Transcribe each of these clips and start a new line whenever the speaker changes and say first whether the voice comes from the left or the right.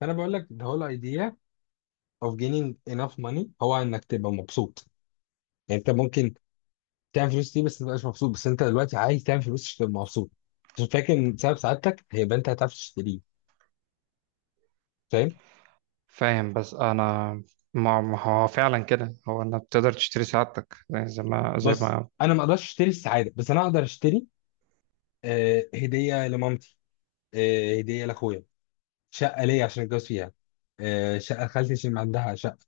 left: فانا بقول لك the whole idea of gaining enough money هو انك تبقى مبسوط. يعني انت ممكن تعمل فلوس دي بس ما تبقاش مبسوط، بس انت دلوقتي عايز تعمل فلوس عشان تبقى مبسوط، عشان فاكر ان سبب سعادتك هيبقى انت هتعرف تشتريه. فاهم؟
right: فاهم بس انا ما هو فعلا كده، هو انك بتقدر تشتري سعادتك. يعني زي ما زي
left: بص،
right: ما
left: انا ما اقدرش اشتري السعاده، بس انا اقدر اشتري هديه لمامتي، هديه لاخويا، شقه ليا عشان اتجوز فيها، شقه لخالتي عشان عندها شقه،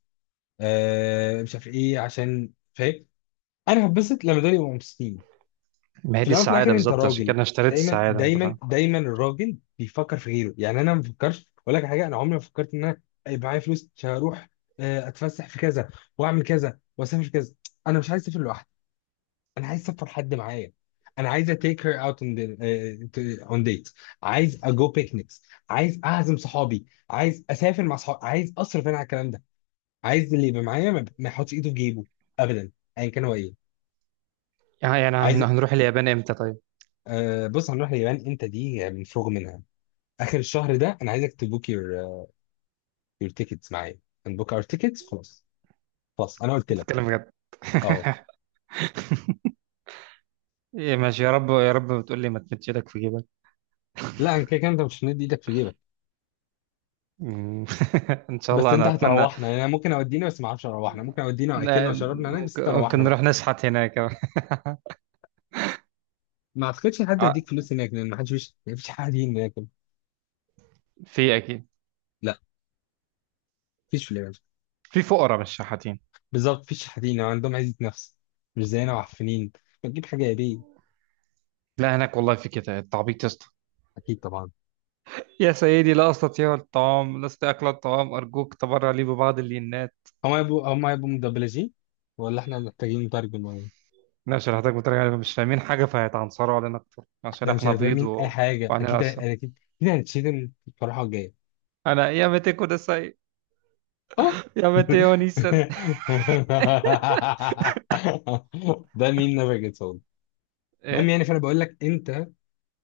left: مش عارف ايه، عشان فاهم انا هتبسط لما دول يبقوا مبسوطين.
right: ما هي
left: في
right: دي
left: الاول وفي
right: السعاده
left: الاخر انت
right: بالظبط، عشان كده
left: راجل.
right: انا اشتريت
left: دايما
right: السعاده. انت
left: دايما
right: فاهم؟
left: دايما الراجل بيفكر في غيره، يعني انا ما بفكرش اقول لك على حاجه، انا عمري ما فكرت ان انا يبقى معايا فلوس عشان اروح، اتفسح في كذا واعمل كذا واسافر في كذا. انا مش عايز اسافر لوحدي، انا عايز اسافر حد معايا. انا عايز اتيك هير اوت اون ديت، عايز اجو بيكنيكس، عايز اعزم صحابي، عايز اسافر مع صحابي، عايز اصرف انا على الكلام ده. عايز اللي يبقى معايا ما يحطش ايده في جيبه ابدا، ايا كان هو ايه.
right: يعني
left: عايز
right: هنروح اليابان امتى؟ طيب،
left: بص، هنروح اليابان، انت دي يعني مفروغ منها. اخر الشهر ده انا عايزك تبوك يور يور تيكتس معايا، نبوك اور تيكتس، خلاص. خلاص انا قلت لك.
right: نتكلم بجد.
left: اه.
right: إيه ماشي، يا رب يا رب. بتقول لي ما تمدش ايدك في جيبك.
left: لا، انا كده كده انت مش هندي ايدك في جيبك.
right: مم. ان شاء
left: بس
right: الله
left: انت
right: انا اتمنى.
left: هتروحنا، يعني انا ممكن اودينا بس ما اعرفش اروحنا، ممكن اودينا واكلنا
right: ن-
left: وشربنا هناك، بس
right: ممكن
left: تروحنا
right: ممكن
left: بقى.
right: نروح نشحت هناك.
left: ما اعتقدش حد
right: آه،
left: هيديك فلوس هناك، لان ما فيش حد هناك.
right: في اكيد.
left: لا، فيش في اليابان.
right: في فقراء مش شحاتين.
left: بالظبط، فيش حد هنا، عندهم عزة نفس، مش زينا وعفنين. ما تجيب حاجه يا بيه.
right: لا هناك والله في كده التعبيط يا اسطى.
left: اكيد طبعا.
right: يا سيدي لا أستطيع الطعام، لست أكل الطعام، أرجوك تبرع لي ببعض اللينات.
left: هم هيبقوا مدبلجين، ولا احنا محتاجين مترجم ولا إيه؟
right: لا شرحتك بطريقة علينا مش فاهمين حاجة، فهيتعنصروا علينا أكتر عشان
left: احنا مش
right: إحنا
left: هنبقى
right: بيض
left: فاهمين اي حاجه
right: وعنينا
left: اكيد،
right: أصلا.
left: انا اكيد اكيد هنتشتم في الفرحه الجايه.
right: أنا يا متى كده ساي،
left: اه.
right: يا متى ونيسا.
left: ده مين نافع صوت؟ المهم،
right: إيه؟
left: يعني فانا بقول لك، انت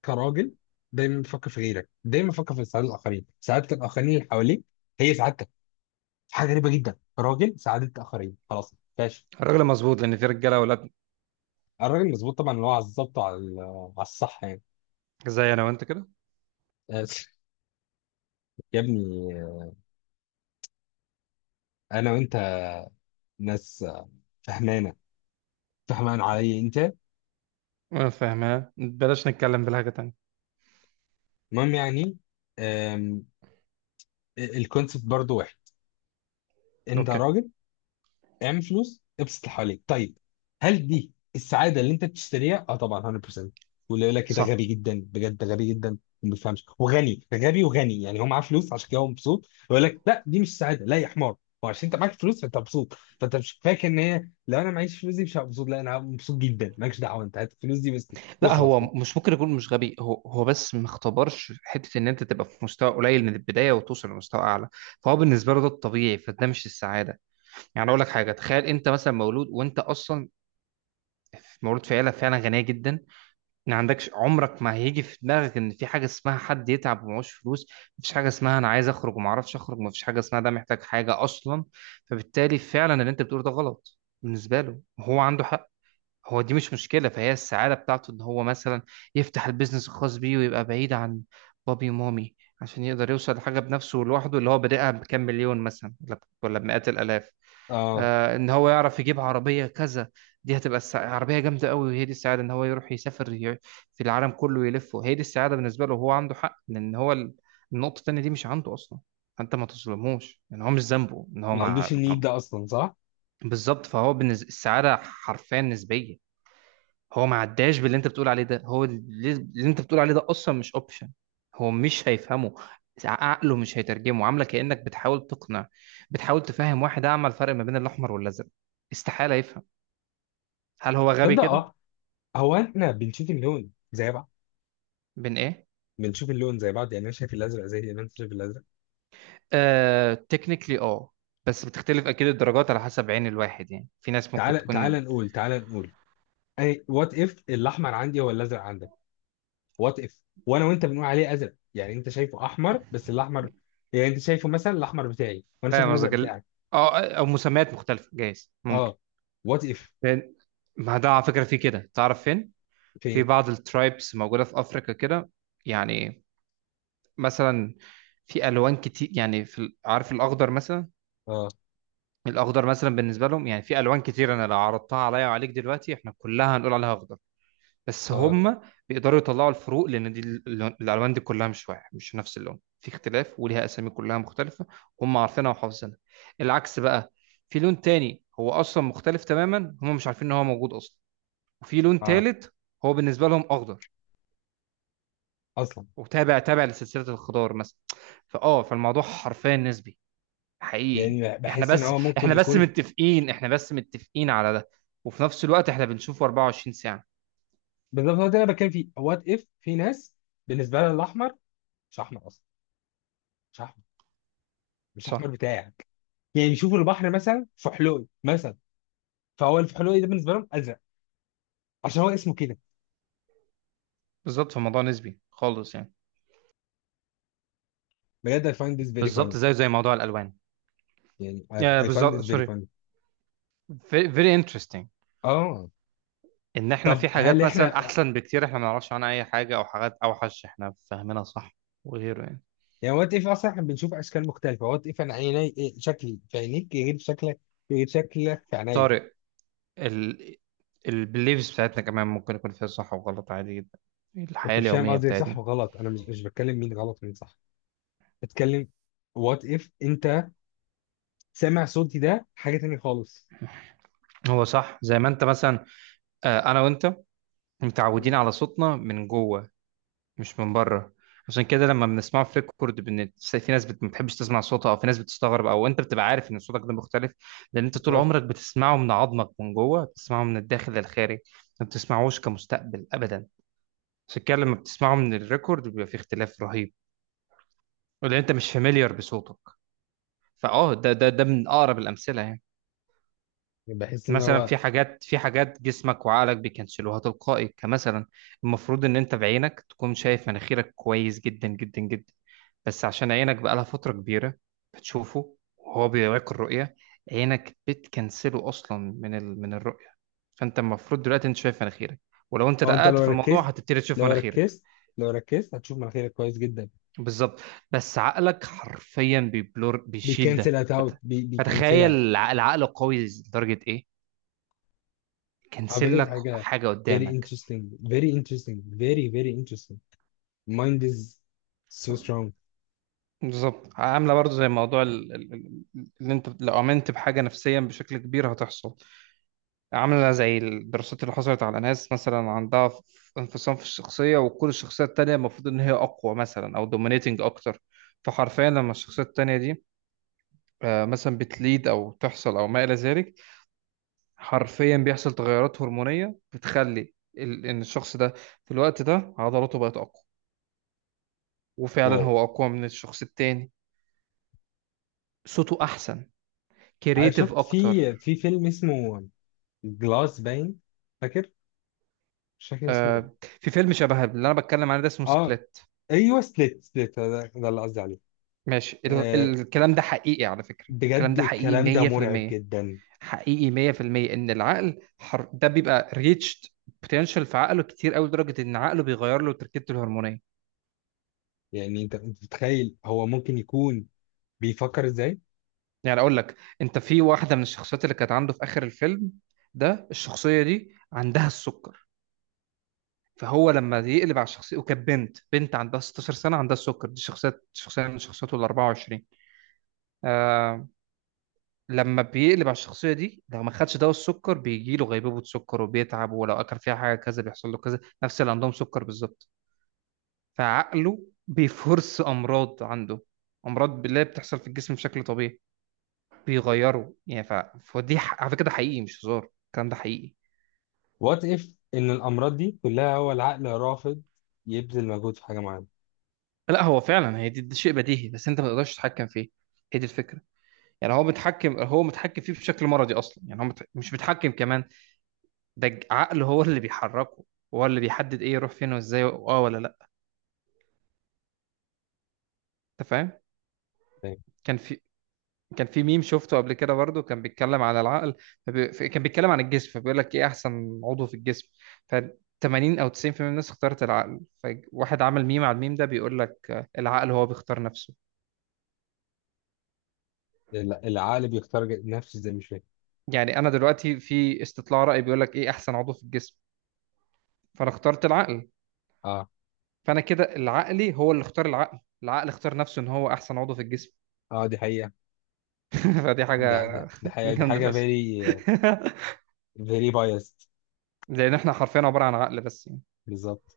left: كراجل دايما بتفكر في غيرك، دايما بتفكر في سعاده الاخرين. سعاده الاخرين اللي حواليك هي سعادتك. حاجه غريبه جدا، راجل سعاده الاخرين، خلاص ماشي.
right: الراجل مظبوط لأن في رجالة أولاد.
left: الراجل مظبوط طبعا، اللي هو على الظبط وعلى على الصح يعني.
right: زي أنا وأنت كده.
left: بس يا ابني انا وانت ناس فهمانه، فهمان علي انت.
right: أنا فاهمها، بلاش نتكلم بالحاجة تانية.
left: المهم يعني، الكونسيبت برضو واحد. انت
right: أوكي.
left: راجل، اعمل فلوس، ابسط اللي حواليك. طيب، هل دي السعاده اللي انت بتشتريها؟ اه طبعا، 100%. واللي يقول لك "إيه ده غبي
right: صح.
left: جدا، بجد ده غبي جدا وما بيفهمش وغني، ده غبي وغني، يعني هو معاه فلوس عشان كده هو مبسوط"، يقول لك لا دي مش سعاده. لا يا حمار، هو عشان انت معاك فلوس فانت مبسوط، فانت مش فاكر ان هي لو انا معيش فلوس دي مش هبقى مبسوط. لا، انا هبقى مبسوط جدا. مالكش دعوه، انت هات الفلوس دي بس
right: لا
left: واخلص
right: هو
left: كده.
right: مش ممكن يكون مش غبي، هو بس ما اختبرش حته ان انت تبقى في مستوى قليل من البدايه وتوصل لمستوى اعلى. فهو بالنسبه له ده الطبيعي، فده مش السعاده. يعني اقول لك حاجه، تخيل انت مثلا مولود وانت اصلا مولود في عيله فعلا غنيه جدا. ما عندكش، عمرك ما هيجي في دماغك ان في حاجه اسمها حد يتعب ومعهوش فلوس. مفيش حاجه اسمها انا عايز اخرج وما اعرفش اخرج. مفيش حاجه اسمها ده محتاج حاجه اصلا. فبالتالي فعلا اللي انت بتقوله ده غلط بالنسبه له، هو عنده حق. هو دي مش مشكلة، فهي السعادة بتاعته إن هو مثلا يفتح البيزنس الخاص بيه ويبقى بعيد عن بابي ومامي، عشان يقدر يوصل لحاجة بنفسه لوحده، اللي هو بادئها بكام مليون مثلا ولا بمئات الآلاف.
left: اه،
right: آه إن هو يعرف يجيب عربية كذا، دي هتبقى عربية جامدة قوي، وهي دي السعادة. إن هو يروح يسافر في العالم كله يلفه، هي دي السعادة بالنسبة له. وهو عنده حق لأن هو النقطة التانية دي مش عنده أصلا، فأنت ما تظلموش. إن هو مش ذنبه إن هو
left: ما عندوش النيد ده اصلا صح؟
right: بالظبط فهو بالنسبة السعادة حرفيا نسبية. هو ما عداش باللي انت بتقول عليه ده، هو اللي انت بتقول عليه ده اصلا مش اوبشن. هو مش هيفهمه، عقله مش هيترجمه، عامله كانك بتحاول تقنع، بتحاول تفهم واحد اعمى الفرق ما بين الاحمر والازرق. استحاله يفهم. هل هو غبي
left: تصدق
right: كده؟
left: اه. هو احنا بنشوف اللون زي بعض؟
right: بين ايه؟
left: بنشوف اللون زي بعض، يعني انا شايف الازرق زي ما انت شايف الازرق.
right: آه تكنيكلي بس بتختلف اكيد الدرجات على حسب عين الواحد، يعني في ناس ممكن
left: تعال
right: تكون.
left: تعال نقول، اي وات اف الاحمر عندي هو الازرق عندك. وات اف وانا وانت بنقول عليه ازرق، يعني انت شايفه احمر، بس الاحمر، يعني انت شايفه مثلا الاحمر بتاعي وانا شايف
right: فاهم
left: الازرق
right: قصدك
left: بتاعك.
right: او مسميات مختلفه، جايز ممكن.
left: اه، وات اف.
right: لأن- ما ده على فكره في كده، تعرف فين؟ في
left: فين؟
right: بعض الترايبس موجوده في افريقيا كده. يعني مثلا في الوان كتير، يعني في عارف الاخضر مثلا؟
left: اه
right: الاخضر مثلا بالنسبه لهم، يعني في الوان كتير انا لو عرضتها عليا وعليك دلوقتي احنا كلها هنقول عليها اخضر، بس
left: اه
right: هم بيقدروا يطلعوا الفروق، لان دي الالوان دي كلها مش واحد، مش نفس اللون، في اختلاف وليها اسامي كلها مختلفه، هم عارفينها وحافظينها. العكس بقى، في لون تاني هو اصلا مختلف تماما، هم مش عارفين ان هو موجود اصلا. وفي لون
left: اه
right: تالت هو بالنسبه لهم اخضر،
left: اصلا،
right: وتابع تابع لسلسله الخضار مثلا. فالموضوع حرفيا نسبي، حقيقي.
left: يعني
right: احنا
left: بحس ان
right: بس
left: هو ممكن
right: احنا بس
left: يكون.
right: متفقين احنا بس متفقين على ده. وفي نفس الوقت احنا بنشوفه 24 ساعة.
left: بالظبط، هو ده اللي انا بتكلم فيه. وات اف في ناس بالنسبه لها الاحمر مش احمر اصلا، مش احمر، مش احمر
right: صح.
left: بتاعي. يعني يشوفوا البحر مثلا فحلوقي مثلا، فهو الفحلوقي ده بالنسبه لهم ازرق عشان هو اسمه كده.
right: بالظبط، في موضوع نسبي خالص يعني.
left: بجد I find this very funny.
right: بالظبط زي موضوع الالوان.
left: يعني I,
right: آه
left: I find
right: بالظبط،
left: this very
right: سوري.
left: funny.
right: very very interesting
left: اه.
right: ان احنا
left: طب
right: في
left: هل
right: حاجات مثلا
left: احنا
right: احسن بكتير احنا ما نعرفش عنها اي حاجة، او حاجات اوحش احنا فاهمينها صح وغيره يعني.
left: يعني وات اف اصلا احنا بنشوف اشكال مختلفه؟ وات اف انا عيني إيه، شكلي في عينيك غير شكلك، غير شكلك في عينيا.
right: طارق، ال البليفز بتاعتنا كمان ممكن يكون فيها صح وغلط عادي جدا. الحياة
left: انت مش فاهم
right: اليومية
left: قصدي، صح
right: بتاعتنا،
left: وغلط، انا مش بتكلم مين غلط ومين صح. بتكلم وات اف انت سامع صوتي ده حاجه تانية خالص.
right: هو صح زي ما انت مثلا، انا وانت متعودين على صوتنا من جوه مش من بره. عشان كده لما بنسمعه في ريكورد، في ناس ما بتحبش تسمع صوتها، او في ناس بتستغرب، او انت بتبقى عارف ان صوتك ده مختلف، لان انت طول
left: بالظبط.
right: عمرك بتسمعه من عظمك من جوه، بتسمعه من الداخل للخارج، ما بتسمعوش كمستقبل ابدا. عشان كده لما بتسمعه من الريكورد بيبقى في اختلاف رهيب، ولان انت مش فاميليار بصوتك. فاه ده ده ده من اقرب الامثله يعني.
left: بحس ان
right: مثلا
left: هو،
right: في حاجات جسمك وعقلك بيكنسلوها تلقائي. كمثلا المفروض ان انت بعينك تكون شايف مناخيرك كويس جدا جدا جدا، بس عشان عينك بقالها فترة كبيرة بتشوفه وهو بيوريك الرؤية، عينك بتكنسله اصلا من الرؤية فانت المفروض دلوقتي انت شايف مناخيرك، ولو انت
left: او انت
right: دققت
left: لو
right: في الموضوع
left: ركزت،
right: هتبتدي تشوف
left: لو
right: مناخيرك.
left: ركزت لو ركزت هتشوف مناخيرك كويس جدا.
right: بالظبط، بس عقلك حرفيا بيبلور، بيشيل ده
left: بيكنسل اوت،
right: فتخيل
left: بيكنسلها.
right: العقل قوي لدرجة ايه؟
left: على
right: كنسل
left: فكره، دي
right: لك
left: حاجه
right: حاجة
left: very
right: قدامك.
left: interesting, very interesting, very very interesting. Mind is so strong.
right: بالظبط، عامله برضو زي موضوع اللي انت لو امنت بحاجه نفسيا بشكل كبير هتحصل. عامله زي الدراسات اللي حصلت على ناس مثلا عندها انفصام في الشخصيه، وكل الشخصيه التانيه المفروض ان هي اقوى مثلا او دومينيتنج اكتر. فحرفيا لما الشخصيه التانيه دي مثلا بتليد او تحصل او ما الى ذلك، حرفيا بيحصل تغيرات هرمونيه بتخلي ان الشخص ده في الوقت ده عضلاته بقت اقوى، وفعلا
left: واو.
right: هو اقوى من الشخص التاني. صوته احسن،
left: انا
right: كرييتيف
left: شفت
right: اكتر.
left: في فيلم اسمه جلاس باين، فاكر، مش فاكر اسمه إيه.
right: آه، في فيلم شبه اللي انا بتكلم عنه ده اسمه
left: اه،
right: سبليت.
left: ايوه سبليت. ده اللي قصدي عليه.
right: ماشي،
left: آه،
right: الكلام ده حقيقي على فكرة، الكلام
left: بجد
right: ده حقيقي
left: الكلام ده مرعب
right: 100%.
left: جدا.
right: حقيقي 100% ان العقل ده بيبقى ريتشد بوتنشال في عقله كتير، قوي لدرجة ان عقله بيغير له تركيبته الهرمونية.
left: يعني انت متخيل هو ممكن يكون بيفكر ازاي؟
right: يعني اقول لك، انت في واحدة من الشخصيات اللي كانت عنده في اخر الفيلم ده، الشخصية دي عندها السكر. فهو لما يقلب على الشخصية، وكانت بنت عندها 16 سنة عندها السكر، دي شخصية من شخصياته ال 24. لما بيقلب على الشخصية دي لو ما خدش دواء السكر بيجي له غيبوبة سكر وبيتعب، ولو أكل فيها حاجة كذا بيحصل له كذا، نفس اللي عندهم سكر بالظبط. فعقله بيفرس أمراض عنده، أمراض بالله بتحصل في الجسم بشكل طبيعي. بيغيره يعني فدي على فكرة ده حقيقي مش هزار، الكلام ده حقيقي.
left: وات اف ان الامراض دي كلها هو العقل رافض يبذل مجهود في حاجه معينه.
right: لا هو فعلا، هي دي شيء بديهي بس أنت ما تقدرش تتحكم فيه، هي دي الفكرة. يعني هو متحكم فيه بشكل مرضي أصلا، يعني هو مش متحكم كمان. ده العقل هو اللي بيحركه، هو اللي بيحدد إيه يروح فين وإزاي. اه ولا انت فاهم؟
left: فاهم.
right: كان في كان في ميم شفته قبل كده برضه كان بيتكلم على العقل. كان بيتكلم عن الجسم، فبيقول لك ايه احسن عضو في الجسم. ف 80 او 90% من الناس اختارت العقل، فواحد عمل ميم على الميم ده بيقول لك، آه، العقل هو بيختار نفسه.
left: العقل بيختار نفسه، زي مش فاهم.
right: يعني انا دلوقتي في استطلاع رأي بيقول لك ايه احسن عضو في الجسم، فانا اخترت العقل.
left: اه.
right: فانا كده العقلي هو اللي اختار العقل، العقل اختار نفسه ان هو احسن عضو في الجسم.
left: اه، دي حقيقه.
right: فدي حاجة
left: دي حقيقه، دي
right: جامدة
left: حاجه
right: بس.
left: فيري فيري بايست.
right: لان احنا حرفيا عبارة عن عقل بس.
left: بالظبط.